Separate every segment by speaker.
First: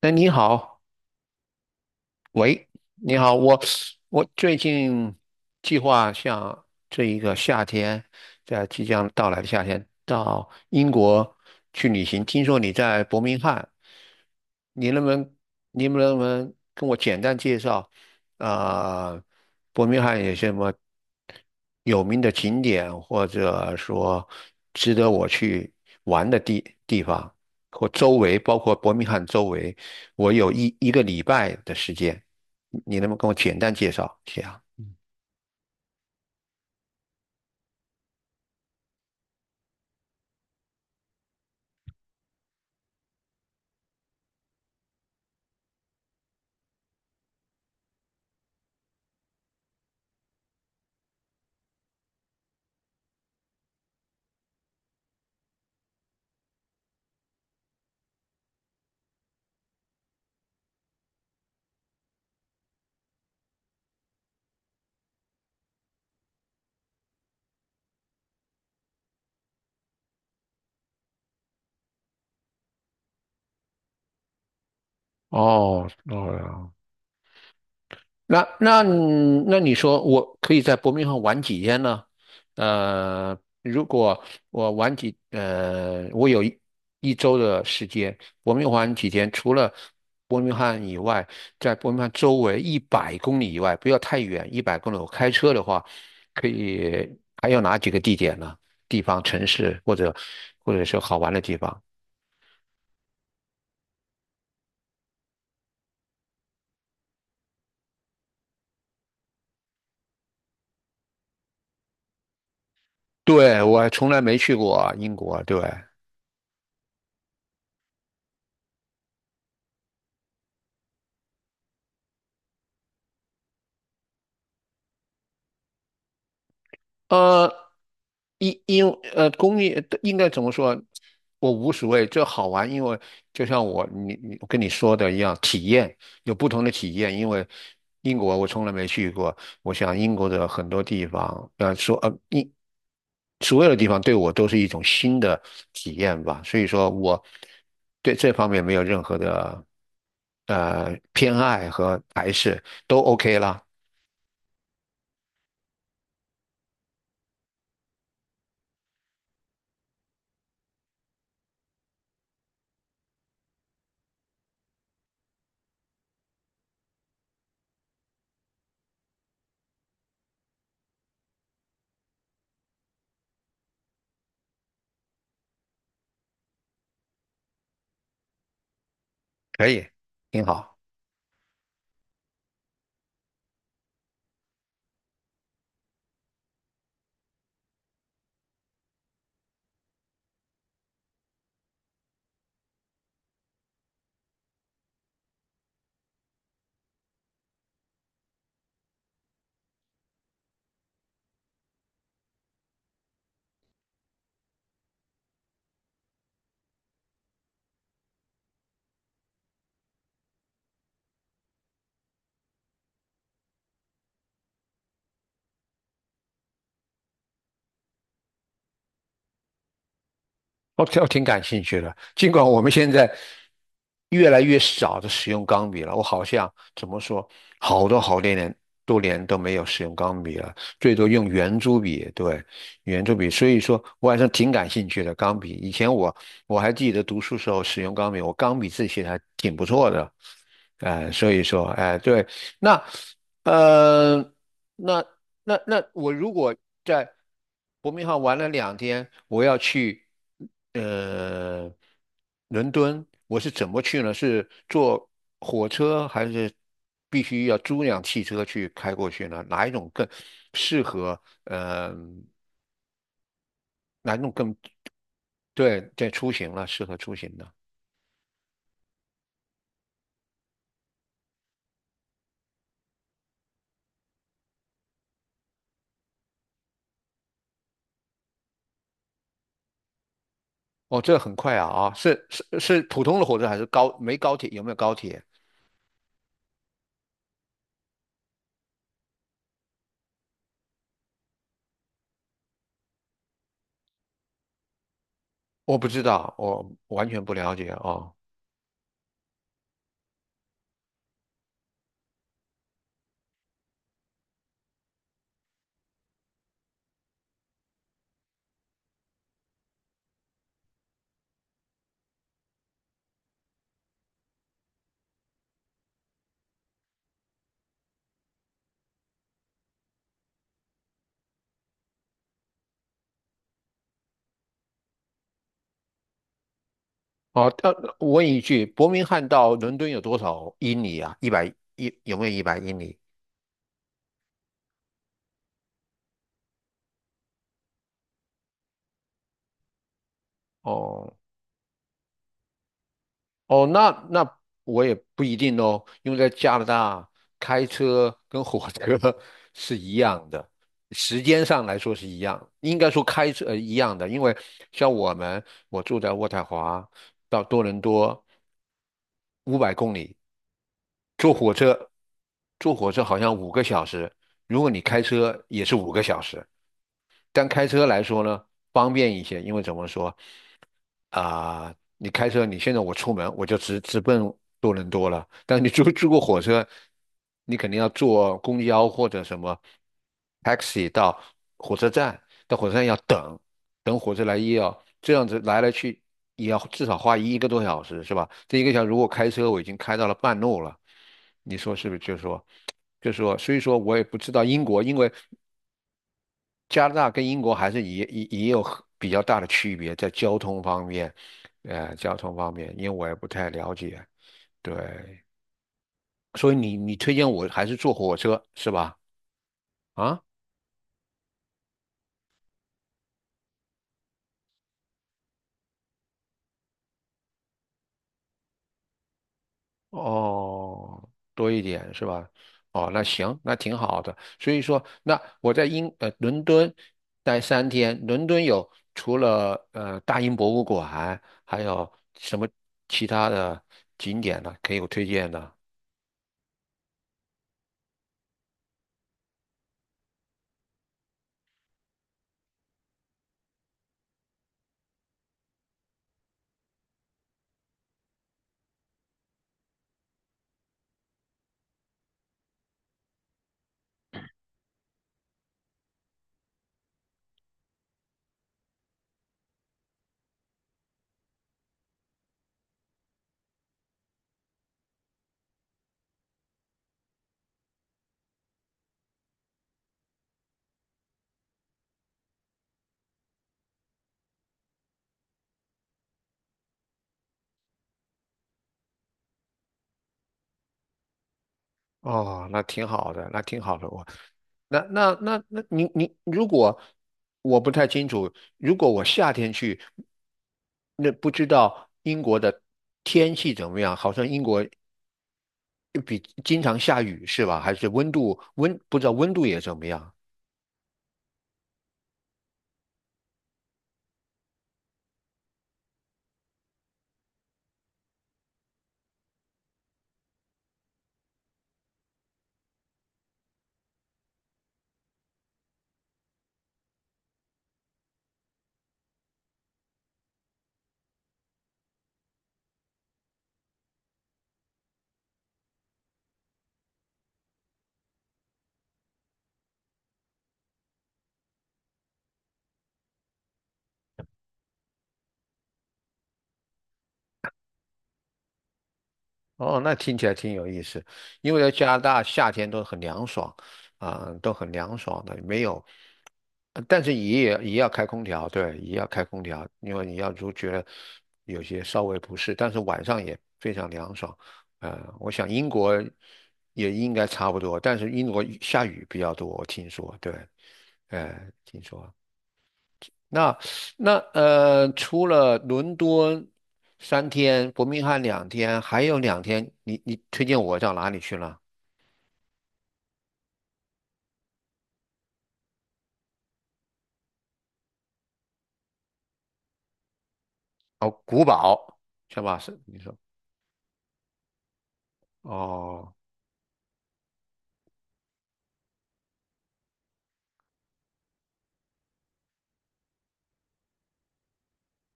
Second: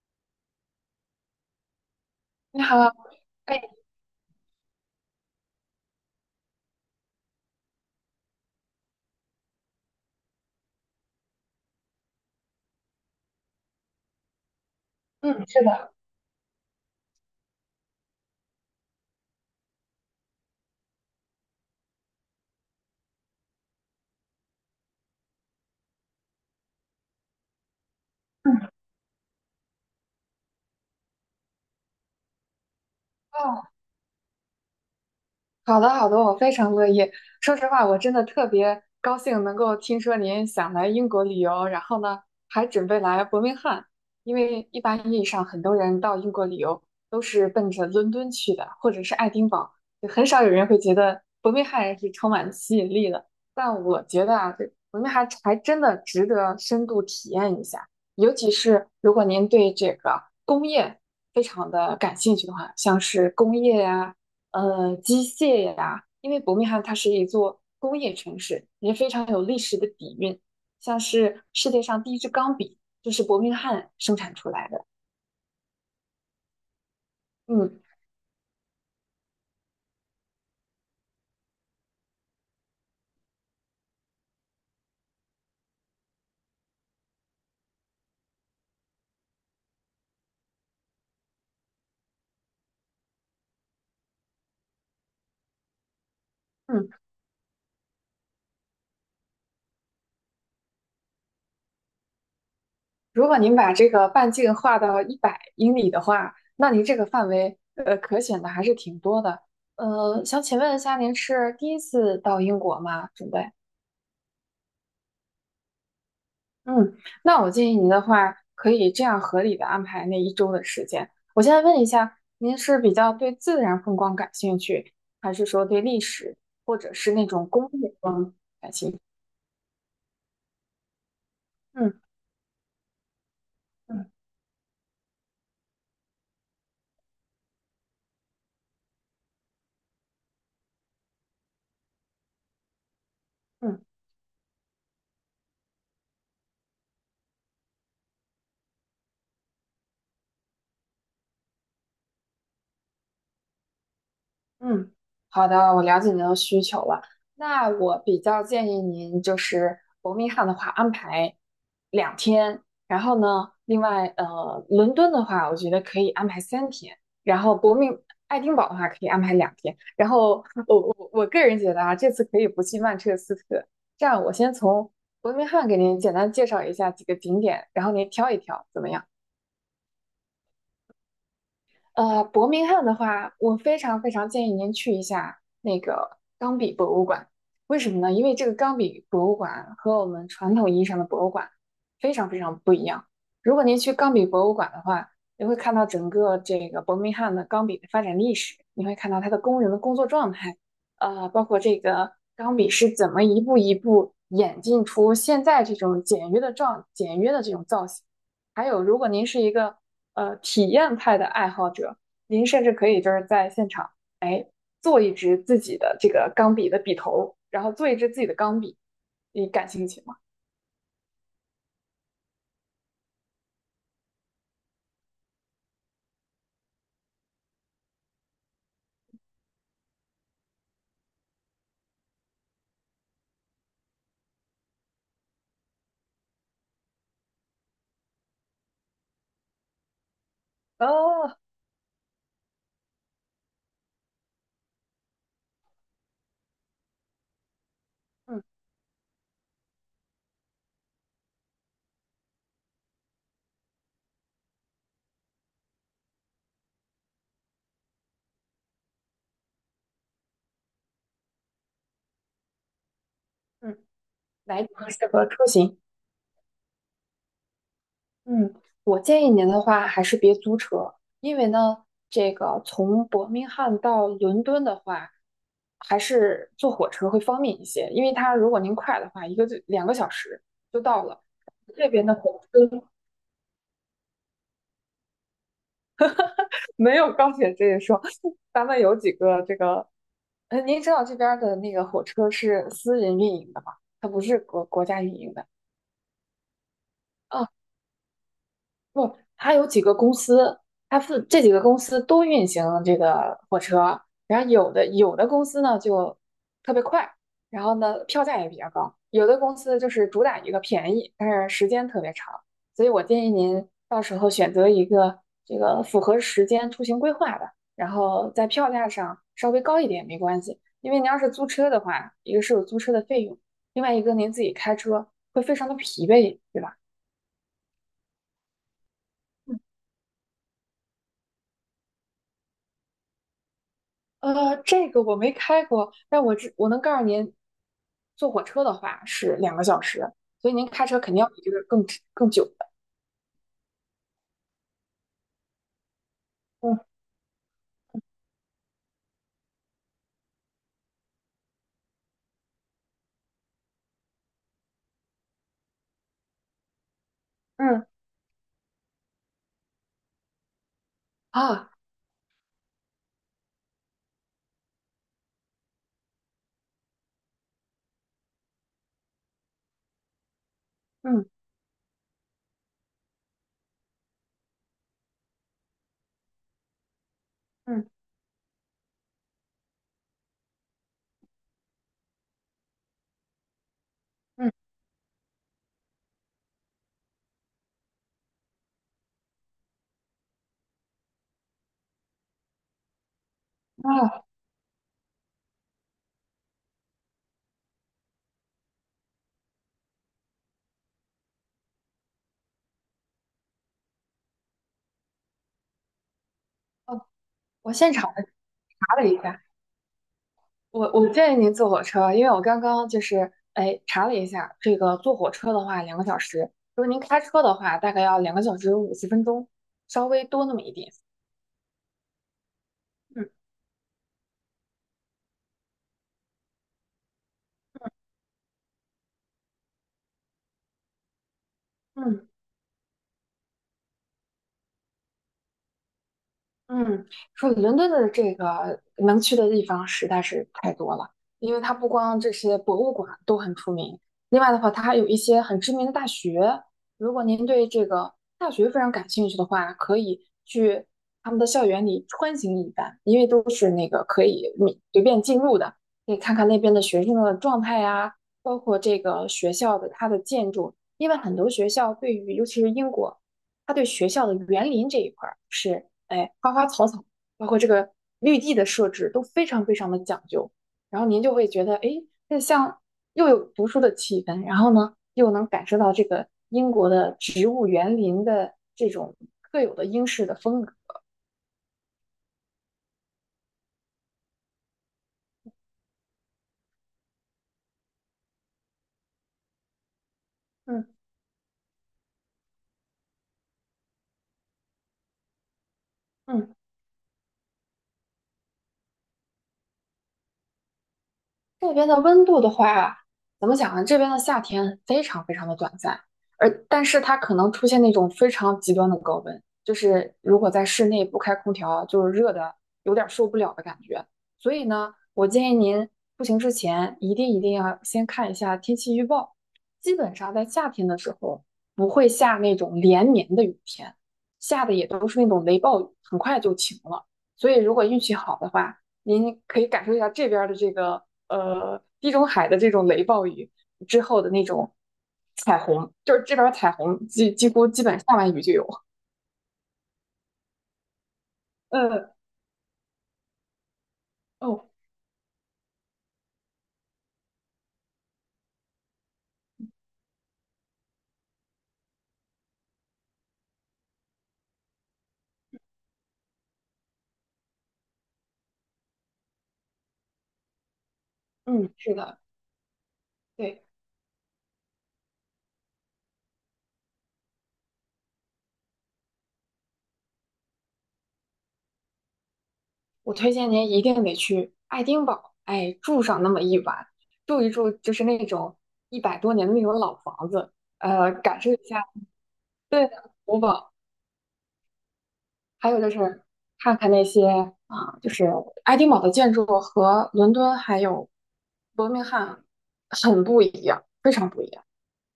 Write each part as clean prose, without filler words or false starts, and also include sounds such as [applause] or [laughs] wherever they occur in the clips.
Speaker 1: 哎，你好。
Speaker 2: 你
Speaker 1: 喂，
Speaker 2: 好，
Speaker 1: 你好。我
Speaker 2: 哎，
Speaker 1: 我最近计划像这一个夏天，在即将到来的夏天到英国去旅行。听说你在伯明翰，你能不能
Speaker 2: 嗯，是
Speaker 1: 你能
Speaker 2: 的，
Speaker 1: 不能跟我简单介绍啊、呃伯明翰有什么有名的景点，或者说值得我去玩的地方，或周围，包
Speaker 2: 嗯，
Speaker 1: 括伯明翰周围。我有一个礼拜的时间，你能不能跟我简
Speaker 2: 哦，
Speaker 1: 单介绍一下？
Speaker 2: 好的，好的，我非常乐意。说实话，我真的特别高兴能够听说您想来英国旅游，然后呢，还准备来伯明翰。因为一般意义上，很多人到英国旅游都是奔着伦敦去的，或者是爱丁堡，就很少有人会觉得伯明翰是充满吸引力的。但我觉得啊，这伯明翰还真的值得深度体验一下，尤其是如果您对这个工业非常的感兴趣的话，像是工业呀、机械呀，因为伯明翰它是一座工业城市，也非常有历史的底蕴。像是世界上第一支钢笔就是伯明翰生产出来的。
Speaker 1: 哦，哦。
Speaker 2: 嗯
Speaker 1: 那那那你说我可以在伯明翰玩几天呢？如果我玩几呃，我有一周的时间，伯明翰几天，除了伯明翰以外，在伯明翰周围一百公里以外，不要太远，一百公里，我开车的话，可
Speaker 2: 嗯，
Speaker 1: 以还有哪几个地点呢？地方、城市或者是好玩的地方？
Speaker 2: 如果您把这个半径画到100英里的话，那您这个范围可选的还是挺多的。想请问一下，您是第一次到英国吗？准备？
Speaker 1: 对，我还从来没去过英国。对。
Speaker 2: 嗯，那我建议您的话，可以这样合理的安排那一周的时间。我现在问一下，您是比较对自然风光感兴趣，还是说对历史，或者是那种
Speaker 1: 呃，
Speaker 2: 工业风？
Speaker 1: 因因呃，公业应该怎么说？我无所
Speaker 2: 嗯
Speaker 1: 谓，这好玩。因为就像
Speaker 2: 嗯
Speaker 1: 我跟你说的一样，体验有不同的体验。因为英国我从来没去过，我想英国的很多地方，所有的
Speaker 2: 嗯，
Speaker 1: 地方对我都是一种新的体验吧。所以说我对这方面没有任何的偏爱和排斥，都 OK 啦。
Speaker 2: 嗯，好的，我了解您的需求了。那我比较建议您，就是伯明翰的话安排两天，然后呢，另外伦敦的话，我觉得可以安排3天，然后爱丁堡的话可以安排两天。然后我个人觉得啊，这次可以不去曼彻斯特。这样，我先从伯明翰给您简单介绍一下几个景点，然后您挑一挑，怎么样？
Speaker 1: 可以，挺好。
Speaker 2: 伯明翰的话，我非常非常建议您去一下那个钢笔博物馆。为什么呢？因为这个钢笔博物馆和我们传统意义上的博物馆非常非常不一样。如果您去钢笔博物馆的话，你会看到整个这个伯明翰的钢笔的发展历史，你会看到它的工人的工作状态，包括这个钢笔是怎么一步一步演进出现在这种简约的状简约的这种造型。还有，如果您是一个体验派的爱好者，您甚至可以就是在现场，哎，做一支自己的这个钢笔的笔头，然后做一支自己的钢笔，你感兴趣吗？
Speaker 1: 我挺感兴趣的。尽管我们现在越来越少的使用钢笔了，我好像怎么说，好多好多年多年都没有使用钢笔了，最多用圆珠笔。对，圆珠笔。所以说我还是挺感兴趣的钢笔。以前我还记得读书时候使用钢笔，我钢笔字写的还挺不错的。哎、所
Speaker 2: 哦，
Speaker 1: 以说，哎、对。那呃，那那我如果在伯明翰玩
Speaker 2: 嗯
Speaker 1: 了两天，我要去呃伦敦，我是怎么去呢？是坐火车还是必须要租辆汽车去开过去呢？哪一种更适合？嗯，
Speaker 2: 嗯，哪一种更适合出行？
Speaker 1: 对，在出行了，适合出行的。
Speaker 2: 嗯，我建议您的话还是别租车，因为呢，这个从伯明翰到伦敦的话，还是坐火车会方便一些，因为它如果您快的话，一个就两个小时就
Speaker 1: 哦，
Speaker 2: 到
Speaker 1: 这
Speaker 2: 了。
Speaker 1: 很快啊
Speaker 2: 这
Speaker 1: 啊，
Speaker 2: 边的
Speaker 1: 是
Speaker 2: 火
Speaker 1: 是是
Speaker 2: 车
Speaker 1: 普通的火车还是高？没高铁？有没有高铁？
Speaker 2: 没有高铁这一说，[laughs] 咱们有几个这个，您知道这边儿的那个火车是私人运营的吗？它不是国家运营的。
Speaker 1: 我不知道，我完全不
Speaker 2: 嗯，
Speaker 1: 了解哦。
Speaker 2: 不，它有几个公司，它是这几个公司都运行这个火车，然后有的公司呢就特别快，然后呢票价也比较高，有的公司就是主打一个便宜，但是时间特别长，所以我建议您到时候选择一个这个符合时间出行规划的，然后在票价上稍微高一点没关系，因为您要是租车的话，一个是有租车的费用，另外一个您自己开车会非常的疲惫，对吧？
Speaker 1: 哦，我问一句，伯明翰到伦敦有多少英里啊？一百一有没有100英里？
Speaker 2: 这个我没开过，但我能告诉您，坐火车的话是两个小时，所以您开车
Speaker 1: 哦
Speaker 2: 肯定要比这个更久的。
Speaker 1: 哦。那我也不一定哦。因为在加拿
Speaker 2: 嗯
Speaker 1: 大开车跟火车 [laughs] 是一样的，时间上来说是一样，应该说开车一样的。因为像我们我住在渥太华到多伦
Speaker 2: 嗯，
Speaker 1: 多500公里，坐火
Speaker 2: 啊，
Speaker 1: 车坐火车好像五个小时，如果你开车也是五个小时。但开车来说呢，方便一些。因为怎么说
Speaker 2: 嗯
Speaker 1: 啊、你开车，你现在我出门我就直奔多伦多了。但你坐过火车，你肯定要
Speaker 2: 嗯
Speaker 1: 坐公交或者什么 taxi 到火车站，到火车站要等，等火车来也
Speaker 2: 嗯，
Speaker 1: 要这样子来来去也要至少花1个多小时，是吧？这1个小时如果开车，我已经开到了半路了，你说是不是？就是说，所以说我也不
Speaker 2: 啊，
Speaker 1: 知道英国。因为加拿大跟英国还是也有很比较大的区别，在交通方面，因为我也不太了解，对。所以你
Speaker 2: 哦，
Speaker 1: 推荐我还
Speaker 2: 我
Speaker 1: 是坐
Speaker 2: 现场
Speaker 1: 火
Speaker 2: 的
Speaker 1: 车是
Speaker 2: 查
Speaker 1: 吧？
Speaker 2: 了一下，
Speaker 1: 啊，
Speaker 2: 我建议您坐火车，因为我刚刚就是哎查了一下，这个坐火车的话两个小时，如果您开车的话大概要2个小时50分钟，稍微多那么一点。
Speaker 1: 哦，多一点是吧？哦，那
Speaker 2: 嗯
Speaker 1: 行，那挺好的。所以说，那我在伦敦待三天，
Speaker 2: 嗯
Speaker 1: 伦敦有除了大英博物馆，还有
Speaker 2: 嗯。
Speaker 1: 什么其他的景点呢？可以有推荐的？
Speaker 2: 嗯，说伦敦的这个能去的地方实在是太多了，因为它不光这些博物馆都很出名，另外的话，它还有一些很知名的大学。如果您对这个大学非常感兴趣的话，可以去他们的校园里穿行一番，因为都是那个可以你随便进入的，可以看看那边的学生的状态呀，包括这个学校的它的建筑，因为很多学校对于尤其是英国，它对学校的园林这一块儿是。哎，花花草草，包括这个绿地的设置都非常非常的讲究。然后您就会觉得，哎，这像又有读书的气氛，然后呢，又能感受到这个英国的植物园林的这种特有的英式的风格。
Speaker 1: 哦，那挺好的，那挺好的。我，那那那那，你你，如果我不太清楚，如果我夏天去，
Speaker 2: 嗯
Speaker 1: 那不知道英国的天气怎么样？好像英国比
Speaker 2: 嗯。
Speaker 1: 经常下雨是吧？还是温度不知道温度也怎么样？
Speaker 2: 这边的温度的话，怎么讲呢？这边的夏天非常非常的短暂，但是它可能出现那种非常极端的高温，就是如果在室内不开空调，就是热的有点受不了的感觉。所以呢，我建议您出行之前一定一定要先看一下天气预报。基本上在夏天的时候不会下那种连绵的雨天，下的也都是那种雷暴雨，很快就晴了。所以如果运气好的话，您可以感受一下这边的这个地中海的这种雷暴雨之后的那种彩虹，就是这边彩虹几乎基本下完雨就有。
Speaker 1: 哦，那听起来挺有意思。因为在加拿
Speaker 2: 嗯，
Speaker 1: 大夏天都很凉爽。啊、都
Speaker 2: 哦，
Speaker 1: 很凉爽的，没有。但是也要开空调。对，也要开空调。因为你要觉得有些稍微不适，但是晚上也非常凉爽。我想英国也应该差不多，但是英国下雨比较多，我听说。对。呃，
Speaker 2: 嗯，
Speaker 1: 听
Speaker 2: 是
Speaker 1: 说。
Speaker 2: 的，
Speaker 1: 那
Speaker 2: 对，
Speaker 1: 那呃，除了伦敦三天，伯明翰两天，还有两天，你推荐我到哪里去了？
Speaker 2: 我推荐您一定得去爱丁堡，哎，住上那么一晚，住一住就是那种100多年的那种老房子，
Speaker 1: 哦，
Speaker 2: 感
Speaker 1: 古
Speaker 2: 受一下，
Speaker 1: 堡是吧？是
Speaker 2: 对
Speaker 1: 你
Speaker 2: 的，
Speaker 1: 说。
Speaker 2: 古堡。还有就
Speaker 1: 哦
Speaker 2: 是看看那些啊、就是爱丁堡的建筑和伦敦还有伯明翰很不一样，非常不一样。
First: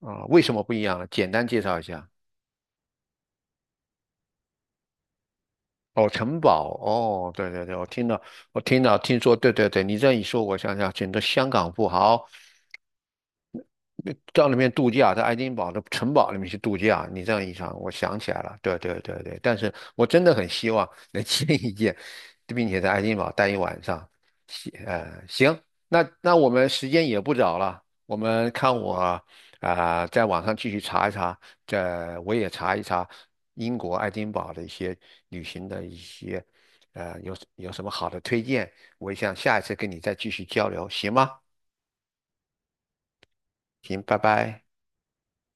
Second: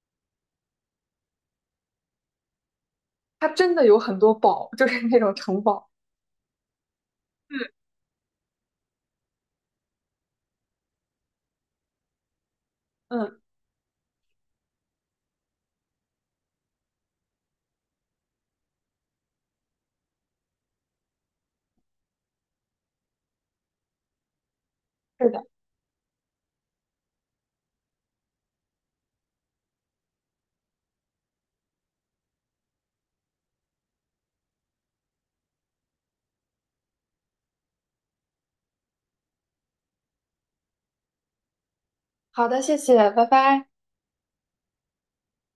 Speaker 1: 啊，为什么不一样呢？简单介绍一下。
Speaker 2: 它真的有很多堡，就是那种城堡。
Speaker 1: 哦，城堡哦，对
Speaker 2: 嗯，
Speaker 1: 对对。我听到，我听到，听说，对对对。你这样一说，我想想，整个香港富豪
Speaker 2: 嗯，
Speaker 1: 到那边度假，在爱丁堡的城堡里面去度假。你这样一想，我想起来了，对对对对。但是我真的很希望能 [laughs] 见一见，并且在爱丁堡待1晚上。行，
Speaker 2: 是的。
Speaker 1: 行。那我们时间也不早了，我们看我啊、在网上继续查一查，这我也查一查英国爱丁堡的一些旅行的一些。有什么好的推荐。我想下一次跟你再继续交流，行吗？
Speaker 2: 好的，谢谢，拜拜。
Speaker 1: 行，拜拜。